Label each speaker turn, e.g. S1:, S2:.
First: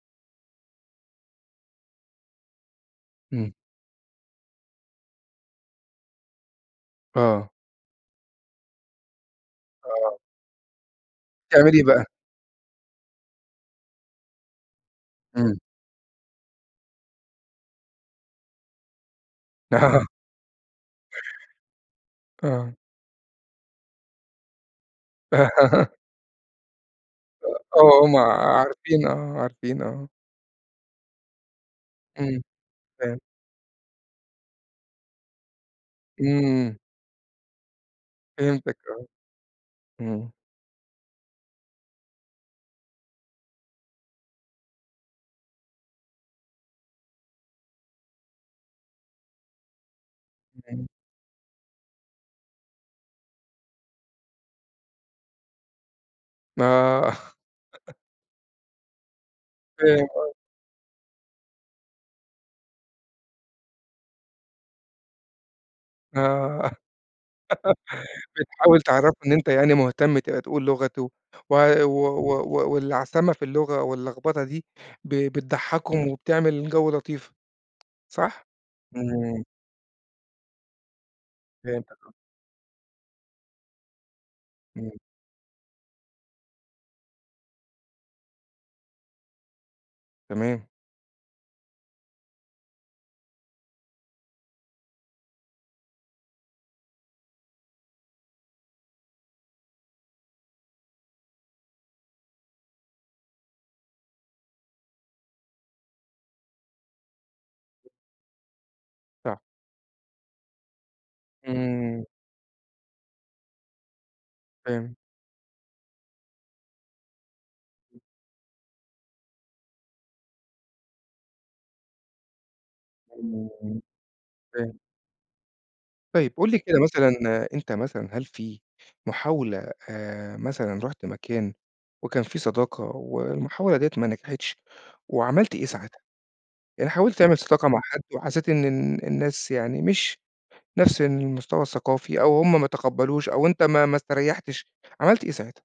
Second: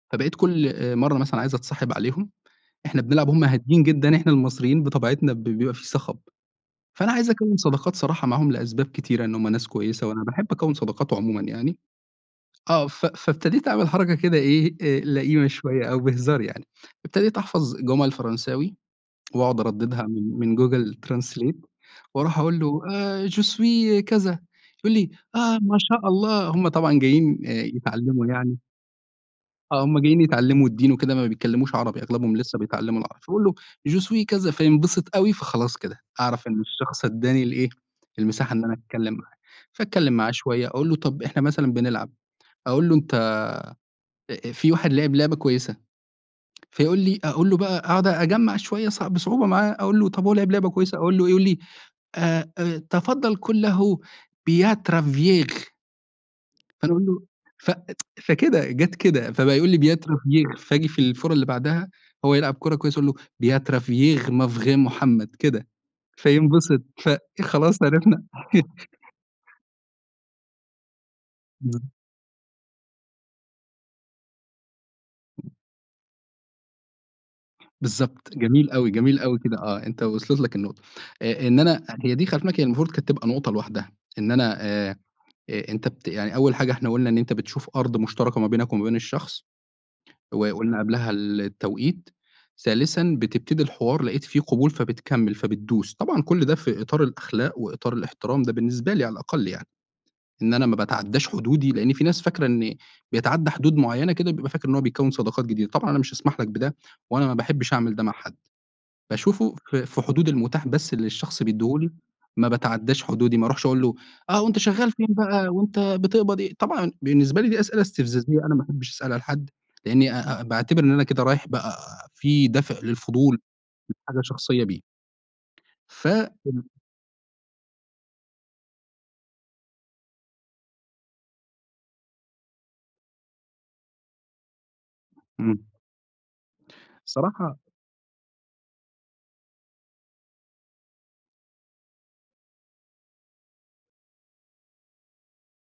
S1: فبقيت كلّ آآ مرّة مثلًا عايز أتصاحب عليهم، إحنا بنلعب وهُم
S2: إمم.
S1: هاديين جدًا، إحنا المصريين بطبيعتنا ب بيبقى في صخَب، فأنا عايز
S2: آه.
S1: أكوّن صداقات صراحة معاهم لأسباب كتيرة، إن هُم ناس كويسة،
S2: آه.
S1: وأنا باحب أكوّن صداقات عمومًا
S2: بتعمل
S1: يعني.
S2: إيه بقى؟
S1: آه، ف فابتديت أعمل حركة كده إيه، آآ لئيمة
S2: إمم.
S1: شوية أو بهزار يعني، ابتديت أحفَظ جُمل فرنساوي وأقعُد أردّدها
S2: آه
S1: من من Google translate وأرُوح أقول
S2: آه.
S1: له آآ Je suis كذا، يقول لي: "آه، ما شاء الله." هُم طبعًا جايين آآ
S2: آه، هُم ع
S1: يتعلّموا يعني
S2: عارفين، آه، عارفين،
S1: آه، هُم
S2: آه.
S1: جايين يتعلّموا الدِّين وكده ما بيتكلّموش عربي، أغلبهم
S2: إمم،
S1: لسه بيتعلّموا العر
S2: فهمتك.
S1: فباقول له Je suis كذا، فينبسط أوي فخلاص كده أعرَف إن
S2: إمم.
S1: الشخص ادّاني الإيه، المساحة إن أنا
S2: فهمتك آه.
S1: أتكلّم معاه، فأتكلّم معاه
S2: إمم.
S1: شوية أقول له، طَب إحنا مثلًا بنلعب، أقول له، أنت آآ في واحد لعِب لعبة كويسة، فيقول لي أقول له بقى، أقعُد أجمّع شوية صع بصعوبة معاه، أقول له طَب هو لعِب لعبة
S2: إمم.
S1: كويسة، أقول له، يقول لي آآ آآ، "تفضّل قُل له Beau travail" فأنا
S2: آه.
S1: أقوله، ف فكده جَت كده فبقى يقول لي:
S2: فاهم،
S1: "Beau
S2: أيوه.
S1: travail" فآجي في الفورة اللي بَعدها هو يلعب كُرة كويسة أقول له: "Beau travail mon frère محمد." كده
S2: آه،
S1: فينبسط، فخلاص عرِفنا.
S2: بتحاول تعرّفه إن أنت يعني مهتم ت تقول لغته و و
S1: [unintelligible]
S2: و و واللّعثمة في اللغة واللخبطة دي ب بتضحّكهم وبتعمل جو لطيف.
S1: بالضبط،
S2: صح؟
S1: جميل أوي، جميل أوي
S2: إمم.
S1: كده، آه أنت وصَلِت لك النقطة آآ، إن أنا،
S2: فهمتك آه.
S1: هي دي خلّي في بالك المفروض كانت تبقى نقطة لوحدها، إن أنا
S2: إمم.
S1: آآ، أ أنت بت يعني أول حاجة إحنا قُلنا إن أنت بتشوف أرض مشترَكة ما بينك ومابين الشخص
S2: تمام.
S1: وقُلنا قبْلها التوقيت، ثالثا بتبتدي الحوار، لقيت فيه قبول فبتكمّل، فبتدوس، طبعًا كل ده في إطار الأخلاق وإطار الإحترام ده بالنسبة لي على الأقل يعني، إن أنا ما باتعدّاش حدودي لأن في ناس فاكرة إن بيتعدّى حدود معينة كده بيبقى فاكر إن هو بيكوّن صداقات جديدة، طبعًا أنا مش هاسمَح لك بده وأنا ما بحبّش أعمل ده مع حد،
S2: صح.
S1: باشوفه في في حدود المُتاح بس اللي الشخص بيدّيه لي
S2: إمم.
S1: ما باتعدّاش حدودي، ما أروحش أقول له، آه وأنت شغّال
S2: فهِمت.
S1: فين بقى وأنت بتقبض إيه، طبعًا بالنسبة لي دي أسئلة استفزازية أنا ما أحبّش أسألها لحد لأني أ أ باعتِبر إن أنا كده رايح بقى في دافع للفضول
S2: إمم
S1: لحاجة شخصية
S2: فاهم.
S1: بيه. ف
S2: طيب قُل لي
S1: ال
S2: كده مثلًا، أنت مثلًا هل في محاولة آآ، مثلًا رُحت مكان وكان في صداقة والمحاولة دِيّة ما نجحِتش، وعملت إيه
S1: إمم.
S2: ساعتها؟ يعني حاولت تعمل
S1: صراحة
S2: صداقة مع حد وحسّيت إن إن إن الناس يعني مش نفس المستوى الثقافي أو هُم ما تقبّلوش أو أنت ما ما استريّحتش، عملت إيه ساعتها؟